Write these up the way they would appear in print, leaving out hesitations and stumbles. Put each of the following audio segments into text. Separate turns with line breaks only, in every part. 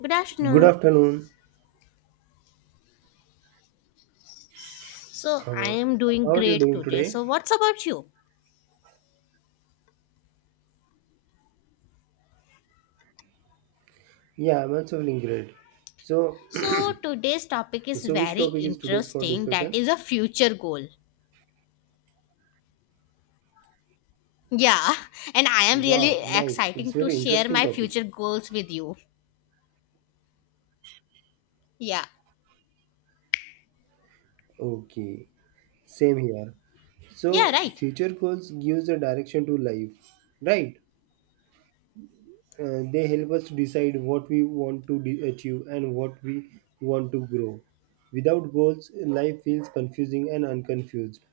Good
Good
afternoon.
afternoon.
So, I
Uh,
am
how
doing
are you
great
doing
today.
today?
So, what's about you?
Yeah, I'm also feeling great. So,
So, today's topic is
which
very
topic is today's for
interesting. That
discussion?
is a future goal. Yeah, and I am really
Wow, nice. It's
exciting to
very
share
interesting
my
topic.
future goals with you. Yeah.
Okay, same here. So,
Yeah, right.
future goals gives a direction to life, right? They help us to decide what we want to achieve and what we want to grow. Without goals, life feels confusing and unconfused.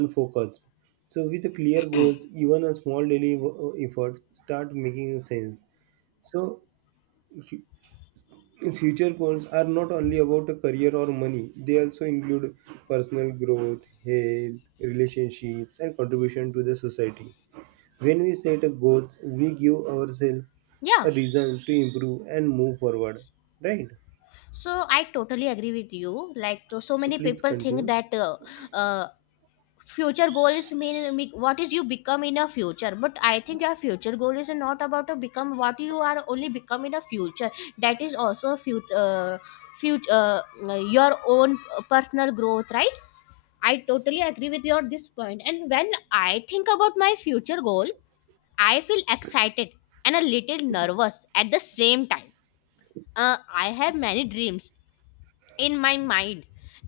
Unfocused. So, with the clear goals, even a small daily effort start making sense. So, future goals are not only about a career or money; they also include personal growth, health, relationships, and contribution to the society. When we set a goals, we give ourselves a
Yeah.
reason to improve and move forward. Right.
So, I totally agree with you. Like, so
So,
many
please
people think
continue.
that uh, future goal is mean what is you become in a future, but I think your future goal is not about to become what you are only become in a future. That is also future, your own personal growth, right? I totally agree with your this point. And when I think about my future goal, I feel excited and a little nervous at the same time. I have many dreams in my mind,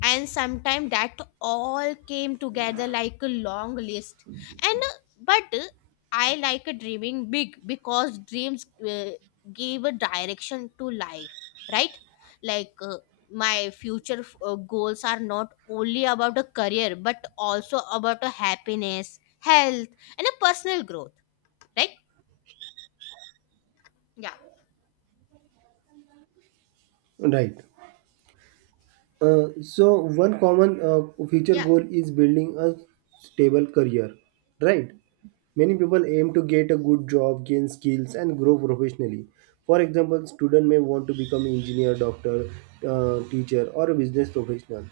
and sometime that all came together like a long list. And but I like a dreaming big, because dreams give a direction to life, right? Like, my future goals are not only about a career, but also about a happiness, health, and a personal growth, right? Yeah.
Right. So one common future
Yeah.
goal is building a stable career, right? Many people aim to get a good job, gain skills, and grow professionally. For example, student may want to become engineer, doctor, teacher, or a business professional.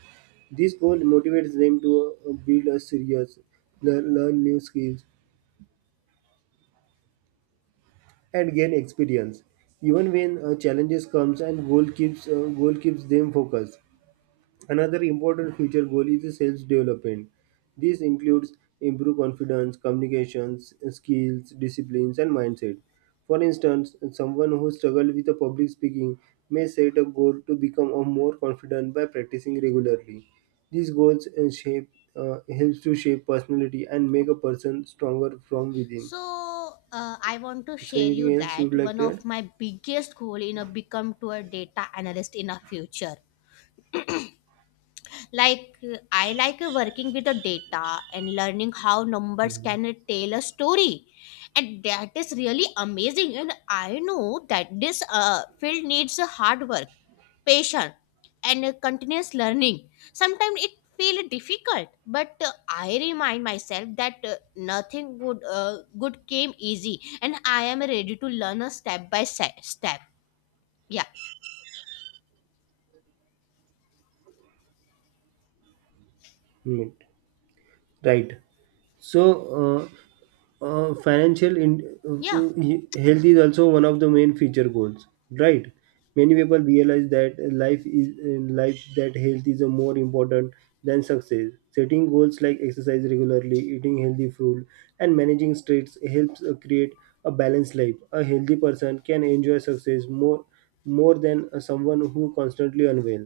This goal motivates them to build a serious, learn new skills, and gain experience. Even when challenges comes, and goal keeps them focused. Another important future goal is self-development. This includes improve confidence, communications, skills, disciplines, and mindset. For instance, someone who struggles with the public speaking may set a goal to become a more confident by practicing regularly. These goals shape helps to shape personality and make a person stronger from within.
So, I want to
So,
share you
anything else you would
that
like
one
to add?
of my biggest goal in a become to a data analyst in a future. Like, I like working with the data and learning how numbers can tell a story, and that is really amazing. And I know that this field needs hard work, patience, and a continuous learning. Sometimes it feels difficult, but I remind myself that nothing good came easy, and I am ready to learn a step by step. Yeah,
Hmm. Right. So. Uh, uh, financial in,
yeah,
Health is also one of the main future goals, right? Many people realize that life is life that health is a more important than success. Setting goals like exercise regularly, eating healthy food, and managing stress helps create a balanced life. A healthy person can enjoy success more than someone who constantly unwell.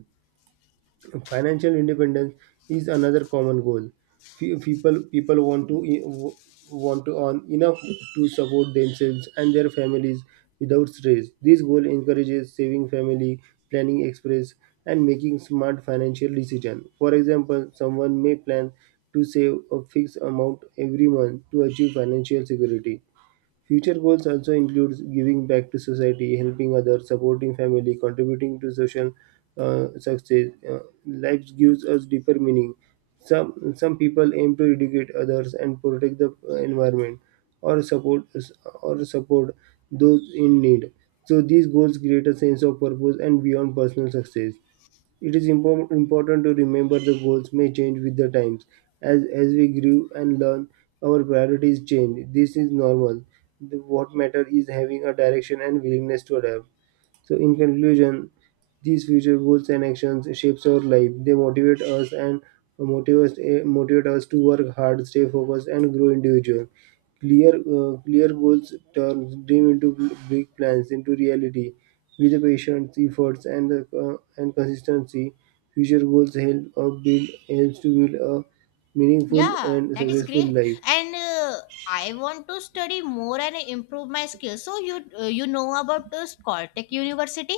Financial independence is another common goal. Few people want to want to earn enough to support themselves and their families without stress. This goal encourages saving, family planning, express, and making smart financial decisions. For example, someone may plan to save a fixed amount every month to achieve financial security. Future goals also include giving back to society, helping others, supporting family, contributing to social success. Life gives us deeper meaning. Some people aim to educate others and protect the environment, or support or support those in need. So these goals create a sense of purpose and beyond personal success. It is important to remember the goals may change with the times. As we grew and learn, our priorities change. This is normal. What matters is having a direction and willingness to adapt. So, in conclusion, these future goals and actions shapes our life. They motivate us and motivate us, eh, motivate us to work hard, stay focused, and grow individual. Clear goals turn big plans into reality. With the patience, efforts, and consistency, future goals help build helps to build a meaningful
yeah.
and
That is
successful
great.
life.
And. I want to study more and improve my skills. So, you you know about Caltech University?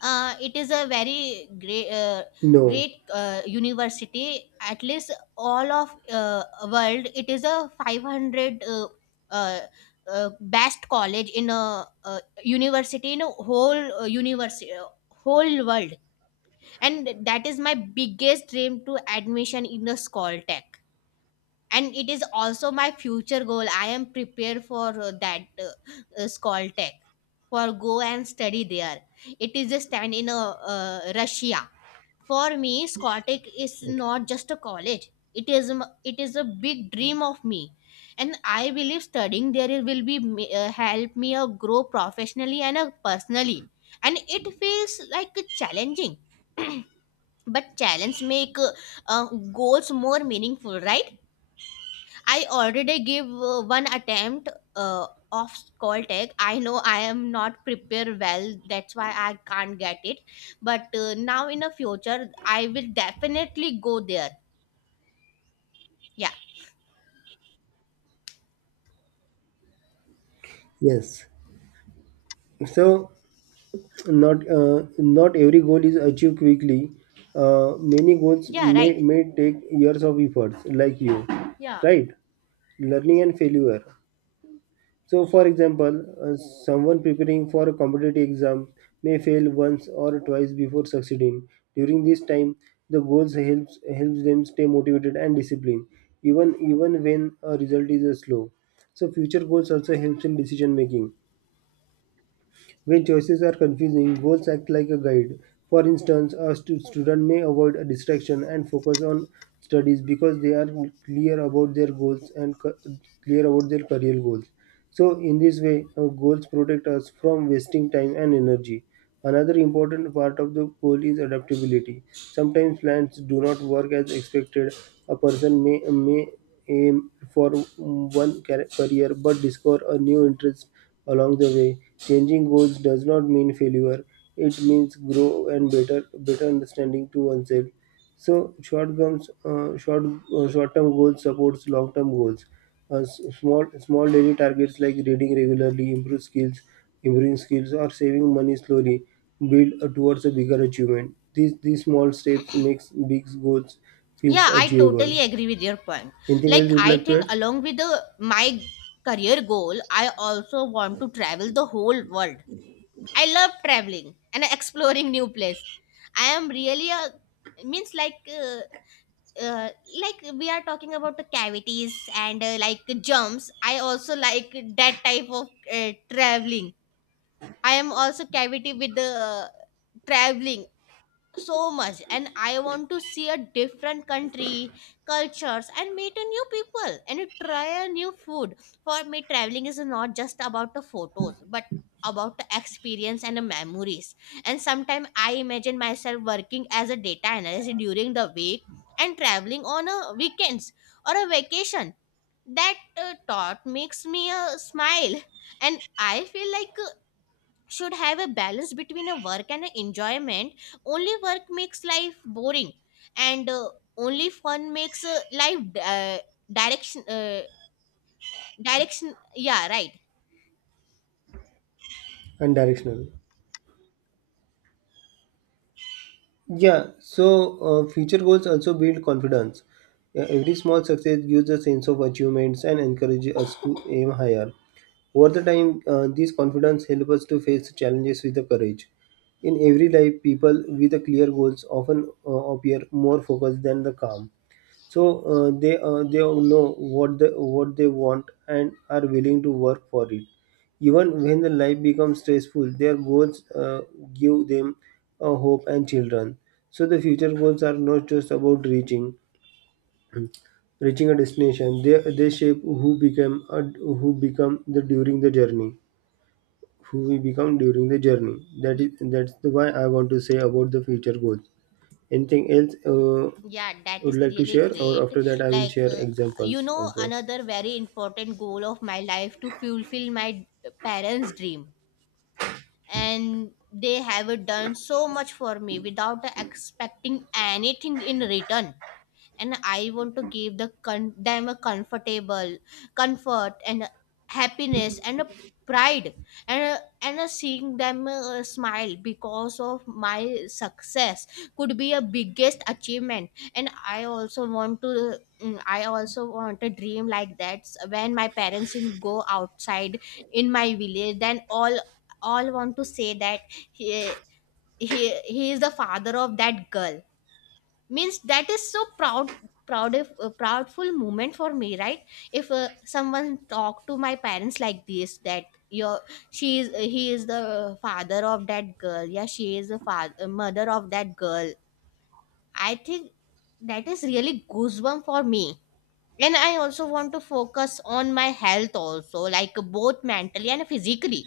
It is a very great uh,
No.
great uh, university at least all of world. It is a 500 uh, best college in a, university in a whole university, whole world, and that is my biggest dream to admission in the Skoltech. And it is also my future goal. I am prepared for that Skoltech, for go and study there. It is a stand in Russia. For me, Skoltech is
Okay.
not just a college. It is it is a big dream of me, and I believe studying there will be help me grow professionally and personally. And it feels like challenging, but challenge make uh, goals more meaningful, right? I already gave one attempt uh, of Caltech. I know I am not prepared well. That's why I can't get it. But now in the future, I will definitely go there. Yeah.
Yes. So, not every goal is achieved quickly. Many
Yeah. Right.
may take years of efforts, like you, right? Learning and failure. So, for example, someone preparing for a competitive exam may fail once or twice before succeeding. During this time, the goals helps them stay motivated and disciplined, even when a result is slow. So, future goals also helps in decision making. When choices are confusing, goals act like a guide. For instance, a student may avoid a distraction and focus on studies because they are clear about their goals and co- clear about their career goals. So, in this way, our goals protect us from wasting time and energy. Another important part of the goal is adaptability. Sometimes plans do not work as expected. A may aim for career but discover a new interest along the way. Changing goals does not mean failure. It means grow and better understanding to oneself. So short terms, short short-term goals supports long-term goals. Small daily targets like reading regularly, improving skills, or saving money slowly build towards a bigger achievement. These small steps makes big goals feels
Yeah. I
achievable.
totally agree with your point.
Anything else
Like,
you'd
I
like to
think
add?
along with the my career goal, I also want to travel the whole world. I love traveling and exploring new place. I am really a, means, like, like we are talking about the cavities and like jumps, I also like that type of traveling. I am also cavity with the traveling so much, and I want to see a different country, cultures, and meet a new people and try a new food. For me, traveling is not just about the photos, but about the experience and the memories. And sometimes I imagine myself working as a data analyst during the week and traveling on a weekends or a vacation. That thought makes me a smile, and I feel like should have a balance between a work and a enjoyment. Only work makes life boring, and only fun makes life uh, direction uh, direction, yeah, right.
And directional. Yeah, so future goals also build confidence. Yeah, every small success gives a sense of achievements and encourages us to aim higher. Over the time, this confidence helps us to face challenges with the courage. In every life, people with the clear goals often appear more focused than the calm. So, they all know what they want and are willing to work for it. Even when the life becomes stressful, their goals give them a hope and children. So the future goals are not just about reaching a destination. They shape who become a, who become the during the journey Who we become during the journey,
Y-
that's the why I want to say about the future goals. Anything else
yeah, that is
would like to
really
share, or
great.
after that I will
Like,
share
you
examples
know,
also?
another very important goal of my life to fulfill my parents dream. And they have done so much for me without expecting anything in return, and I want to give them a comfortable, comfort and happiness and a pride. and and a seeing them smile because of my success could be a biggest achievement. And I also want to I also want a dream like that when my parents in go outside in my village, then all want to say that he, he is the father of that girl, means that is so proud, proud of a proudful moment for me, right? If someone talk to my parents like this, that your, she is, he is the father of that girl, yeah, she is the father, mother of that girl, I think that is really goosebump for me. And I also want to focus on my health also, like both mentally and physically.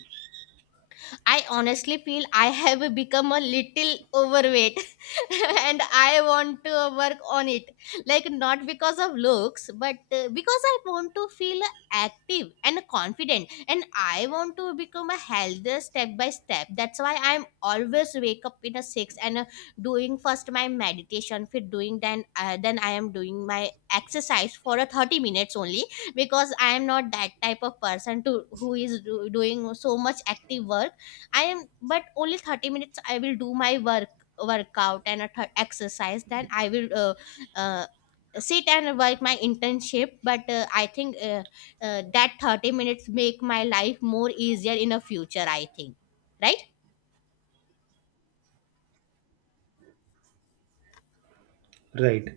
I honestly feel I have become a little overweight and I want to work on it. Like, not because of looks, but because I want to feel active and confident, and I want to become a healthier step by step. That's why I'm always wake up in a six and doing first my meditation, then I am doing my exercise for a 30 minutes only, because I am not that type of person to who is doing so much active work I am, but only 30 minutes I will do my workout and a exercise. Then I will uh, sit and work my internship. But I think that 30 minutes make my life more easier in the future, I think, right?
Right.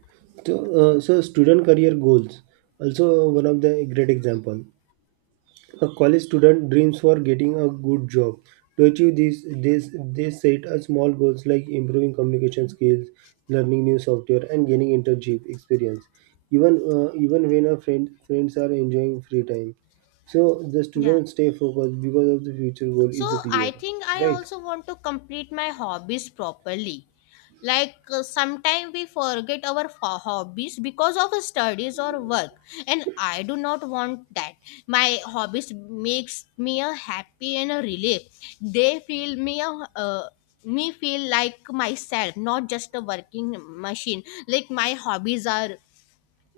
So, student career goals also one of the great example. A college student dreams for getting a good job. To achieve this, they set a small goals like improving communication skills, learning new software, and gaining internship experience. Even when our friends are enjoying free time, so the
Yeah.
students stay focused because of the future goal
So,
is
I
clear.
think I
Right.
also want to complete my hobbies properly. Like, sometimes we forget our hobbies because of studies or work, and I do not want that. My hobbies makes me a happy and a relief. They feel me a, uh, me feel like myself, not just a working machine. Like, my hobbies are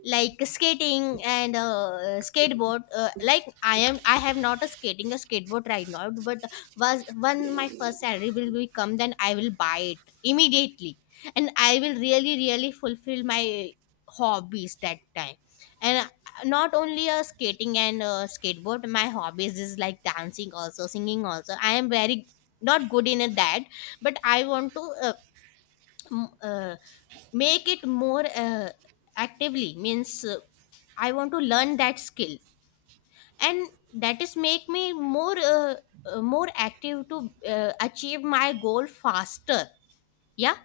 like skating and skateboard. Like, I am, I have not a skating, a skateboard right now, but was when my first salary will be come, then I will buy it immediately, and I will really really fulfill my hobbies that time. And not only skating and skateboard, my hobbies is like dancing also, singing also. I am very not good in that, but I want to m- uh, make it more actively, means, I want to learn that skill, and that is make me more more active to achieve my goal faster. Yeah.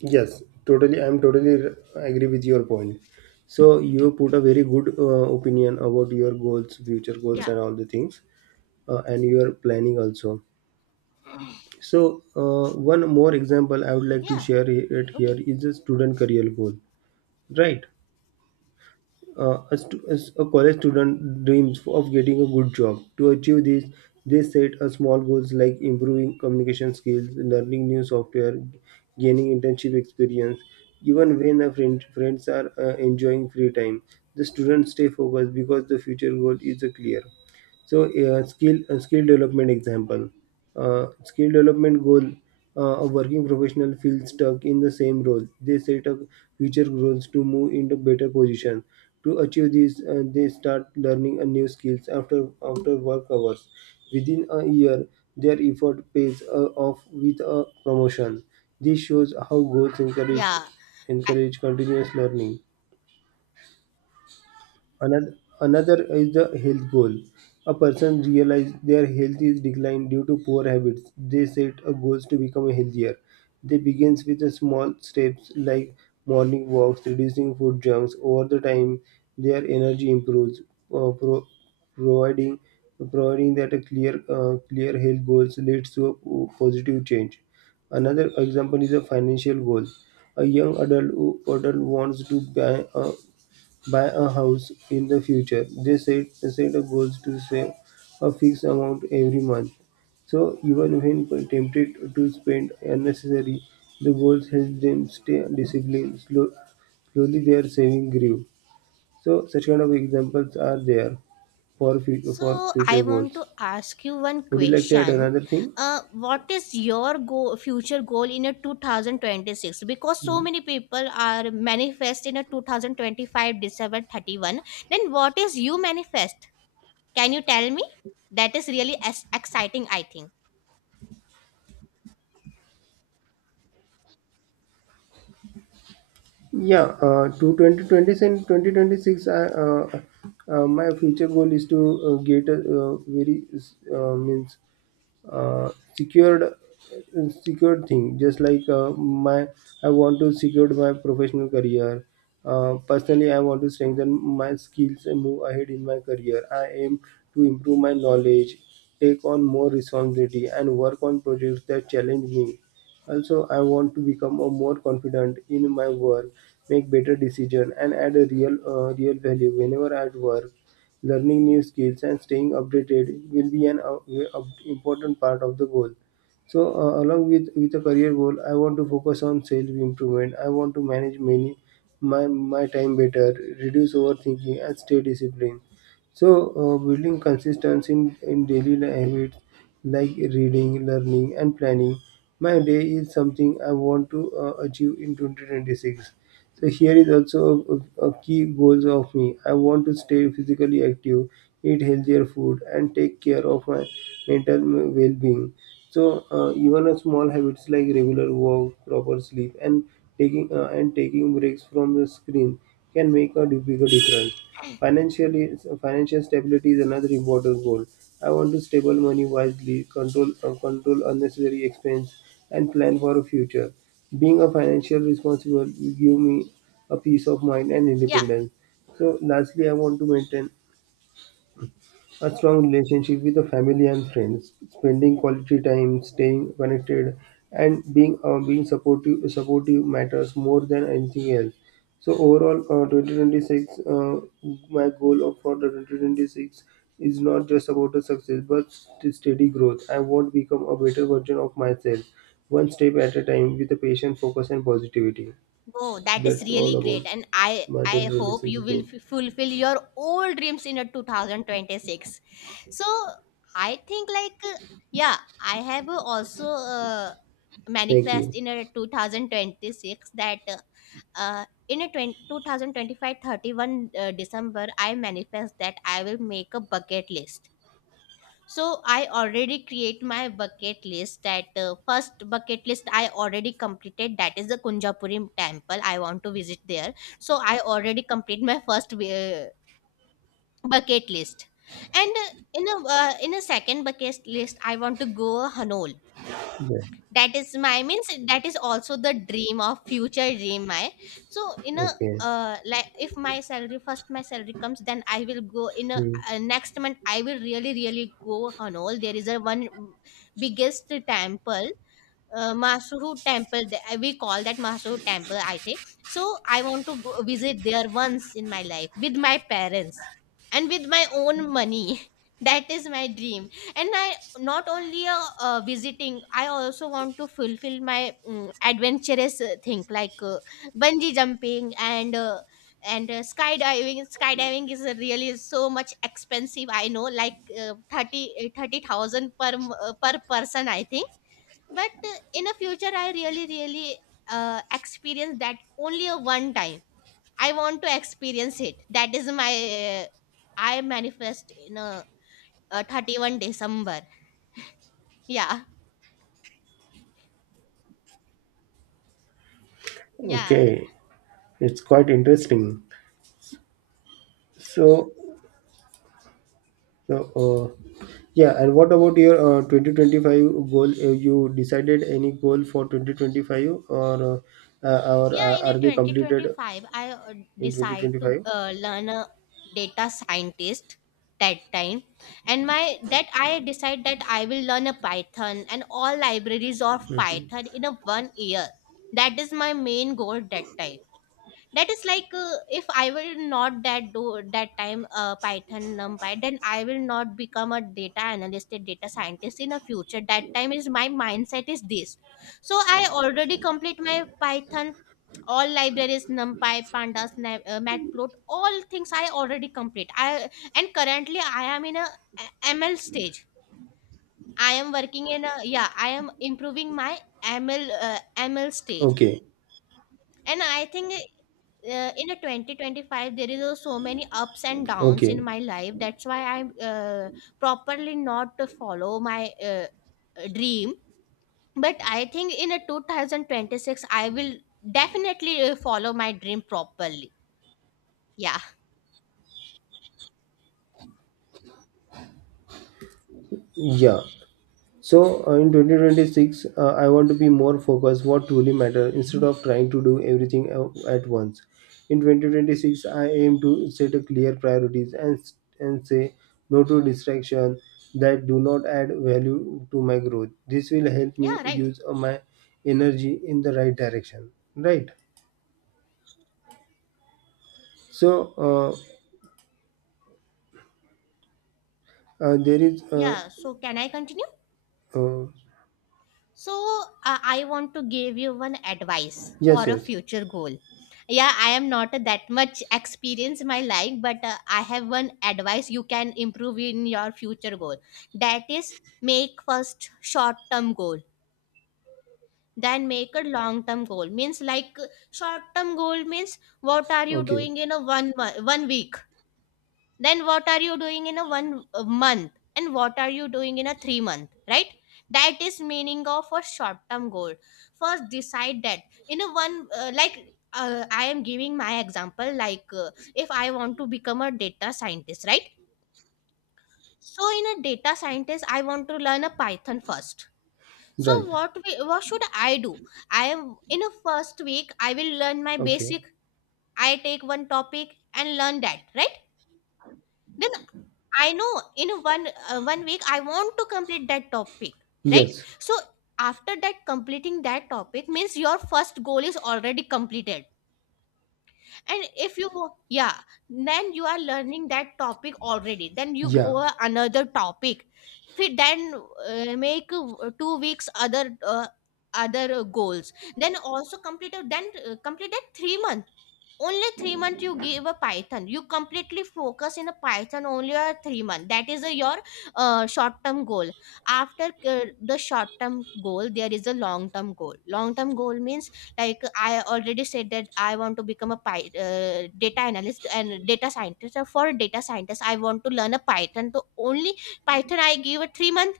Yes, totally. I'm agree with your point. So you put a very good opinion about your goals, future goals,
Yeah.
and all the things, and your planning also. So one more example I would like to
Yeah.
share it here
Okay.
is a student career goal, right? As a college student dreams of getting a good job. To achieve this, they set a small goals like improving communication skills, learning new software, gaining internship experience. Even when a friends are enjoying free time, the students stay focused because the future goal is clear. So skill development example, skill development goal. A working professional feels stuck in the same role. They set up future goals to move into better position. To achieve this, they start learning a new skills after after work hours. Within a year, their effort pays off with a promotion. This shows how goals
Yeah.
encourage continuous learning. Another is the health goal. A person realizes their health is declined due to poor habits. They set a goals to become healthier. They begins with the small steps like morning walks, reducing food junks. Over the time, their energy improves, uh, pro- providing providing that a clear health goals leads to a positive change. Another example is a financial goal. A young adult who adult wants to buy a house in the future. Set a goals to save a fixed amount every month. So even when tempted to spend unnecessary, the goals help them stay disciplined. Slowly their saving grew. So such kind of examples are there for for
So, I
future
want
goals.
to ask you one
Would you like to add
question.
another thing?
What is your go future goal in a 2026? Because so
Hmm.
many people are manifest in a 2025, December 31. Then what is you manifest? Can you tell me? That is really as exciting, I think.
Yeah, to 2020 and 2026, my future goal is to get a very means uh, secured secured thing just like my I want to secure my professional career. Personally, I want to strengthen my skills and move ahead in my career. I aim to improve my knowledge, take on more responsibility, and work on projects that challenge me. Also, I want to become a more confident in my work, make better decisions, and add a real value whenever I work. Learning new skills and staying updated will be an important part of the goal. So, along with a career goal, I want to focus on self improvement. I want to manage many my my time better, reduce overthinking, and stay disciplined. So, building consistency in daily habits like reading, learning, and planning. My day is something I want to achieve in 2026. So, here is also a key goals of me. I want to stay physically active, eat healthier food, and take care of my mental well being. So, even a small habits like regular walk, proper sleep, and taking breaks from the screen can make a bigger difference. Financially, Financial stability is another important goal. I want to stable money wisely, control unnecessary expense, and plan for a future. Being a financial responsible will give me a peace of mind and
Yeah.
independence. So, lastly, I want to maintain a strong relationship with the family and friends, spending quality time, staying connected, and being supportive matters more than anything else. So overall, 2026, my goal of for the 2026 is not just about the success, but steady growth. I want to become a better version of myself, one step at a time, with a patient focus and positivity.
Oh, that is
That's all
really great,
about
and
my
I hope
2026
you will
goal.
fulfill your old dreams in a 2026. So, I think like, yeah, I have also
Thank
manifest
you.
in a 2026 that in a 20, 2025 December, I manifest that I will make a bucket list. So, I already create my bucket list. That first bucket list I already completed. That is the Kunjapuri temple. I want to visit there. So, I already complete my first bucket list, and in a second bucket list, I want to go Hanol.
Yeah.
That is my, means, that is also the dream of future dream my, so in a
Okay.
like if my salary, first my salary comes, then I will go in a
Hmm.
next month. I will really really go Hanol. There is a one biggest temple, Masuhu temple, we call that Masuhu temple, I think. So, I want to go visit there once in my life with my parents and with my own money. That is my dream. And I not only visiting, I also want to fulfill my adventurous thing, like bungee jumping and skydiving. Skydiving is really so much expensive. I know, like uh, 30 uh, 30,000 per per person, I think. But in the future, I really really experience that only a one time. I want to experience it. That is my I manifest in 31 december. yeah yeah
Okay. It's quite interesting. So, so, uh, yeah. And what about your 2025 goal? You decided any goal for 2025, or uh, uh, or
yeah
uh,
In a
are they completed
2025, I
in
decide to
2025?
learn a data scientist that time. And my that I decide that I will learn a python and all libraries of
Mhm.
python in a 1 year. That is my main goal that time. That is like if I will not that do that time python, numpy, then I will not become a data scientist in the future. That time is my mindset is this. So I already complete my python, all libraries numpy, pandas, matplot, all things I already complete. I and currently I am in a ml stage. I am working in a, yeah, I am improving my ml uh, ml stage.
Okay.
And I think in a 2025, there is so many ups and downs
Okay.
in my life. That's why I'm properly not to follow my dream. But I think in a 2026, I will definitely follow my dream properly. Yeah.
Yeah. So in 2026, I want to be more focused what truly matters instead of trying to do everything at once. In 2026, I aim to set a clear priorities and and say no to distractions that do not add value to my growth. This will help me
Yeah, right.
use my energy in the right direction. Right. So uh, there is
Yeah, so can I continue?
uh,
So I want to give you one advice for
yes,
a
yes.
future goal. Yeah, I am not that much experience in my life, but I have one advice you can improve in your future goal. That is, make first short term goal, then make a long term goal. Means like short term goal means, what are you
Okay.
doing in a 1 month, 1 week? Then what are you doing in a one month and what are you doing in a 3 month, right? That is meaning of a short term goal. First decide that in a one like I am giving my example, like if I want to become a data scientist, right? So in a data scientist, I want to learn a python first. So
Right.
what should I do? I am in a first week, I will learn my
Okay.
basic. I take one topic and learn that, right? Then I know in 1 week I want to complete that topic, right?
Yes.
So after that completing that topic means your first goal is already completed. And if you go, yeah, then you are learning that topic already, then you go
Yeah.
another topic. Then make 2 weeks other goals, then also then complete that 3 month. Only 3 month you give a python, you completely focus in a python only a 3 month. That is a, your short term goal. After the short term goal, there is a long term goal. Long term goal means like I already said that I want to become a data analyst and data scientist. So for data scientist, I want to learn a python, so only python I give a 3 month.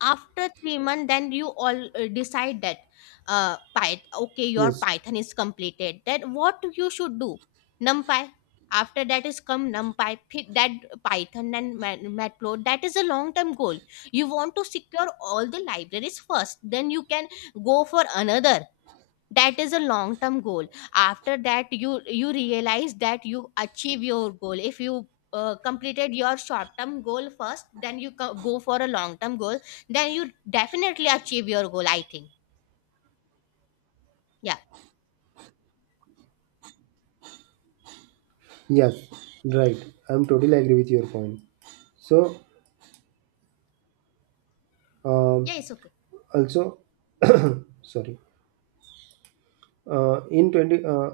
After 3 month, then you all decide that python, okay, your
Yes.
python is completed, then what you should do? Numpy. After that is come numpy, Py- that python and matplot. That is a long term goal. You want to secure all the libraries first, then you can go for another. That is a long term goal. After that you realize that you achieve your goal. If you completed your short term goal first, then you go for a long term goal, then you definitely achieve your goal, I think. Yeah.
Yes, right. I'm totally agree with your point. So, um,
Yeah, it's okay.
also, sorry, uh, in 20, uh,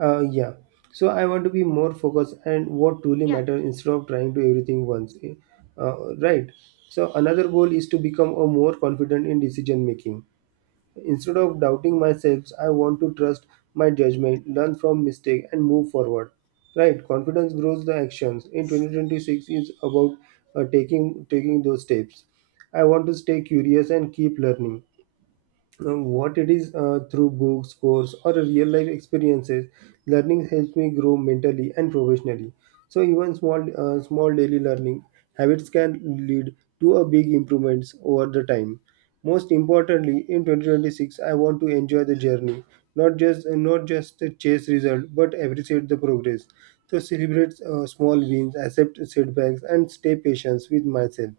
yeah. So I want to be more focused and what truly
Yeah.
matter instead of trying to everything once. Eh, uh, right. So another goal is to become a more confident in decision making. Instead of doubting myself, I want to trust my judgment, learn from mistake, and move forward. Right? Confidence grows the actions. In 2026 is about taking those steps. I want to stay curious and keep learning what it is through books, course, or real life experiences. Learning helps me grow mentally and professionally. So even small daily learning habits can lead to a big improvements over the time. Most importantly, in 2026, I want to enjoy the journey, not just the chase result, but appreciate the progress. So celebrate small wins, accept setbacks, and stay patient with myself.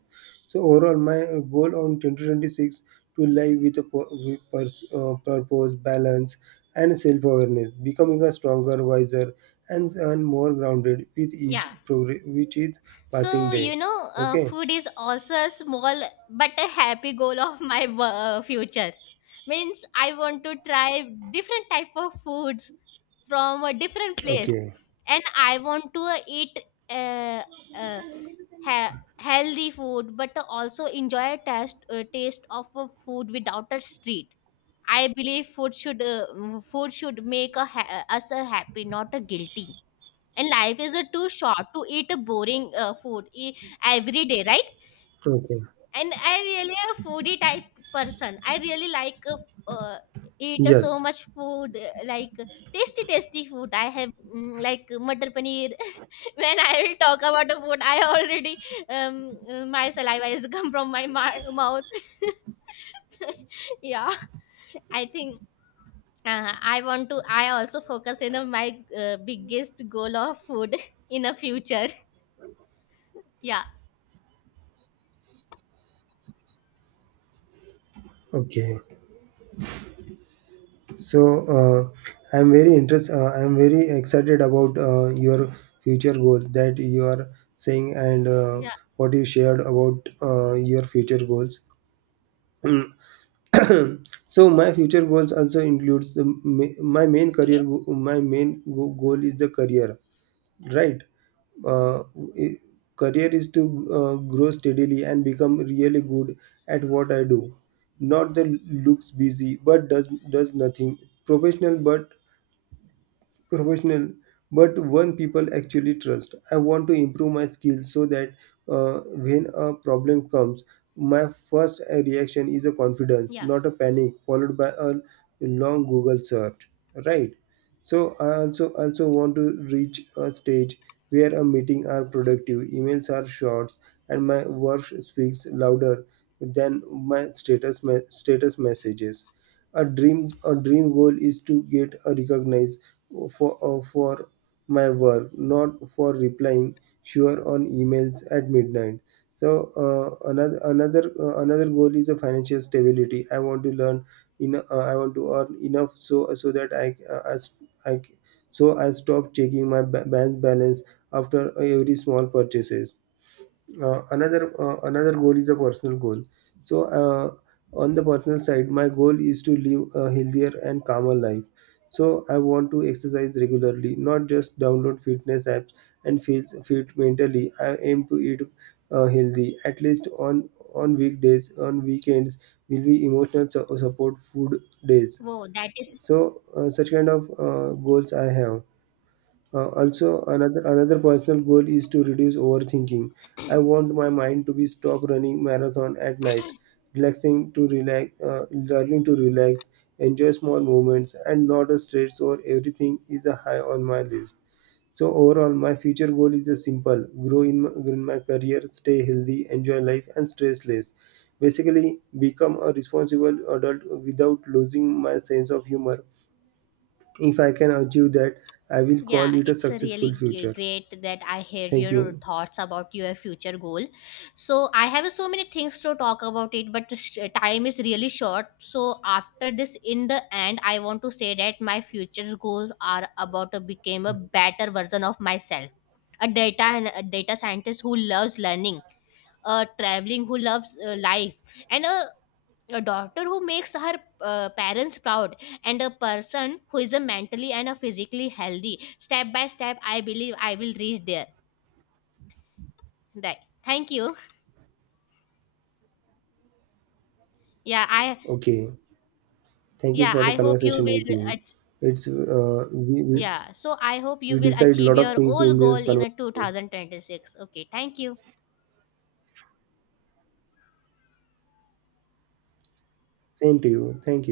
So overall, my goal on 2026 to live with a purpose, balance, and self-awareness, becoming a stronger, wiser, and more grounded with
Yeah,
each progress, with each passing
so
day.
you know
Okay,
food is also a small but a happy goal of my future. Means I want to try different type of foods from a different place.
okay,
And I want to eat uh, uh, healthy food but also enjoy a taste of a food without a street. I believe food food should make us a happy, not a guilty. And life is too short to eat a boring food every day, right?
okay.
And I really a foodie type person. I really like uh, eat so
Yes.
much food, like tasty, tasty food. I have like matar paneer. When I will talk about the food, I already my saliva is come from my mouth. Yeah, I think I want to. I also focus in on my biggest goal of food in a future. Yeah.
Okay. So I'm very interest. I'm very excited about your future goals that you are saying and
Yeah,
what you shared about your future goals. Hmm. So my future goals also includes the ma- my main
okay,
career go- my main goal is the career. Right. uh, i- Career is to grow steadily and become really good at what I do, not the looks busy but does nothing professional, professional but one people actually trust. I want to improve my skills so that uh, when a problem comes, my first reaction is a confidence,
yeah.
not a panic followed by a long Google search. Right? So I also want to reach a stage where a meeting are productive, emails are short, and my work speaks louder than my status messages. A dream goal is to get recognized for my work, not for replying sure on emails at midnight. So another goal is a financial stability. I want to learn in I want to earn enough so that I, s- I c- so I stop checking my bank balance after every small purchases. Another goal is a personal goal. So on the personal side, my goal is to live a healthier and calmer life. So I want to exercise regularly, not just download fitness apps and feel fit. Mentally, I aim to eat healthy at least on weekdays. On weekends will be emotional support food days.
Whoa, that is.
So such kind of goals I have. Also, another Another personal goal is to reduce overthinking. I want my mind to be stop running marathon at night, learning to relax, enjoy small moments, and not a stress or everything is a high on my list. So overall, my future goal is a simple: grow in my career, stay healthy, enjoy life, and stress less. Basically, become a responsible adult without losing my sense of humor. If I can achieve that, I will call
Yeah,
it a
it's a
successful
really
future.
great that I hear
Thank
your
you.
thoughts about your future goal. So I have so many things to talk about it, but the time is really short. So after this, in the end, I want to say that my future goals are about to become a better version of myself, a data scientist who loves learning, a traveling who loves life, and a daughter who makes her parents proud, and a person who is a mentally and a physically healthy. Step by step, I believe I will reach there, right? Thank you. yeah i
Okay. Thank you
yeah,
for the
I hope you
conversation with
will
me. It's we
yeah, so I hope you will
decide a
achieve
lot of
your
things
whole
in
goal
this
in a
conversation.
2026. Okay, thank you.
Same to you. Thank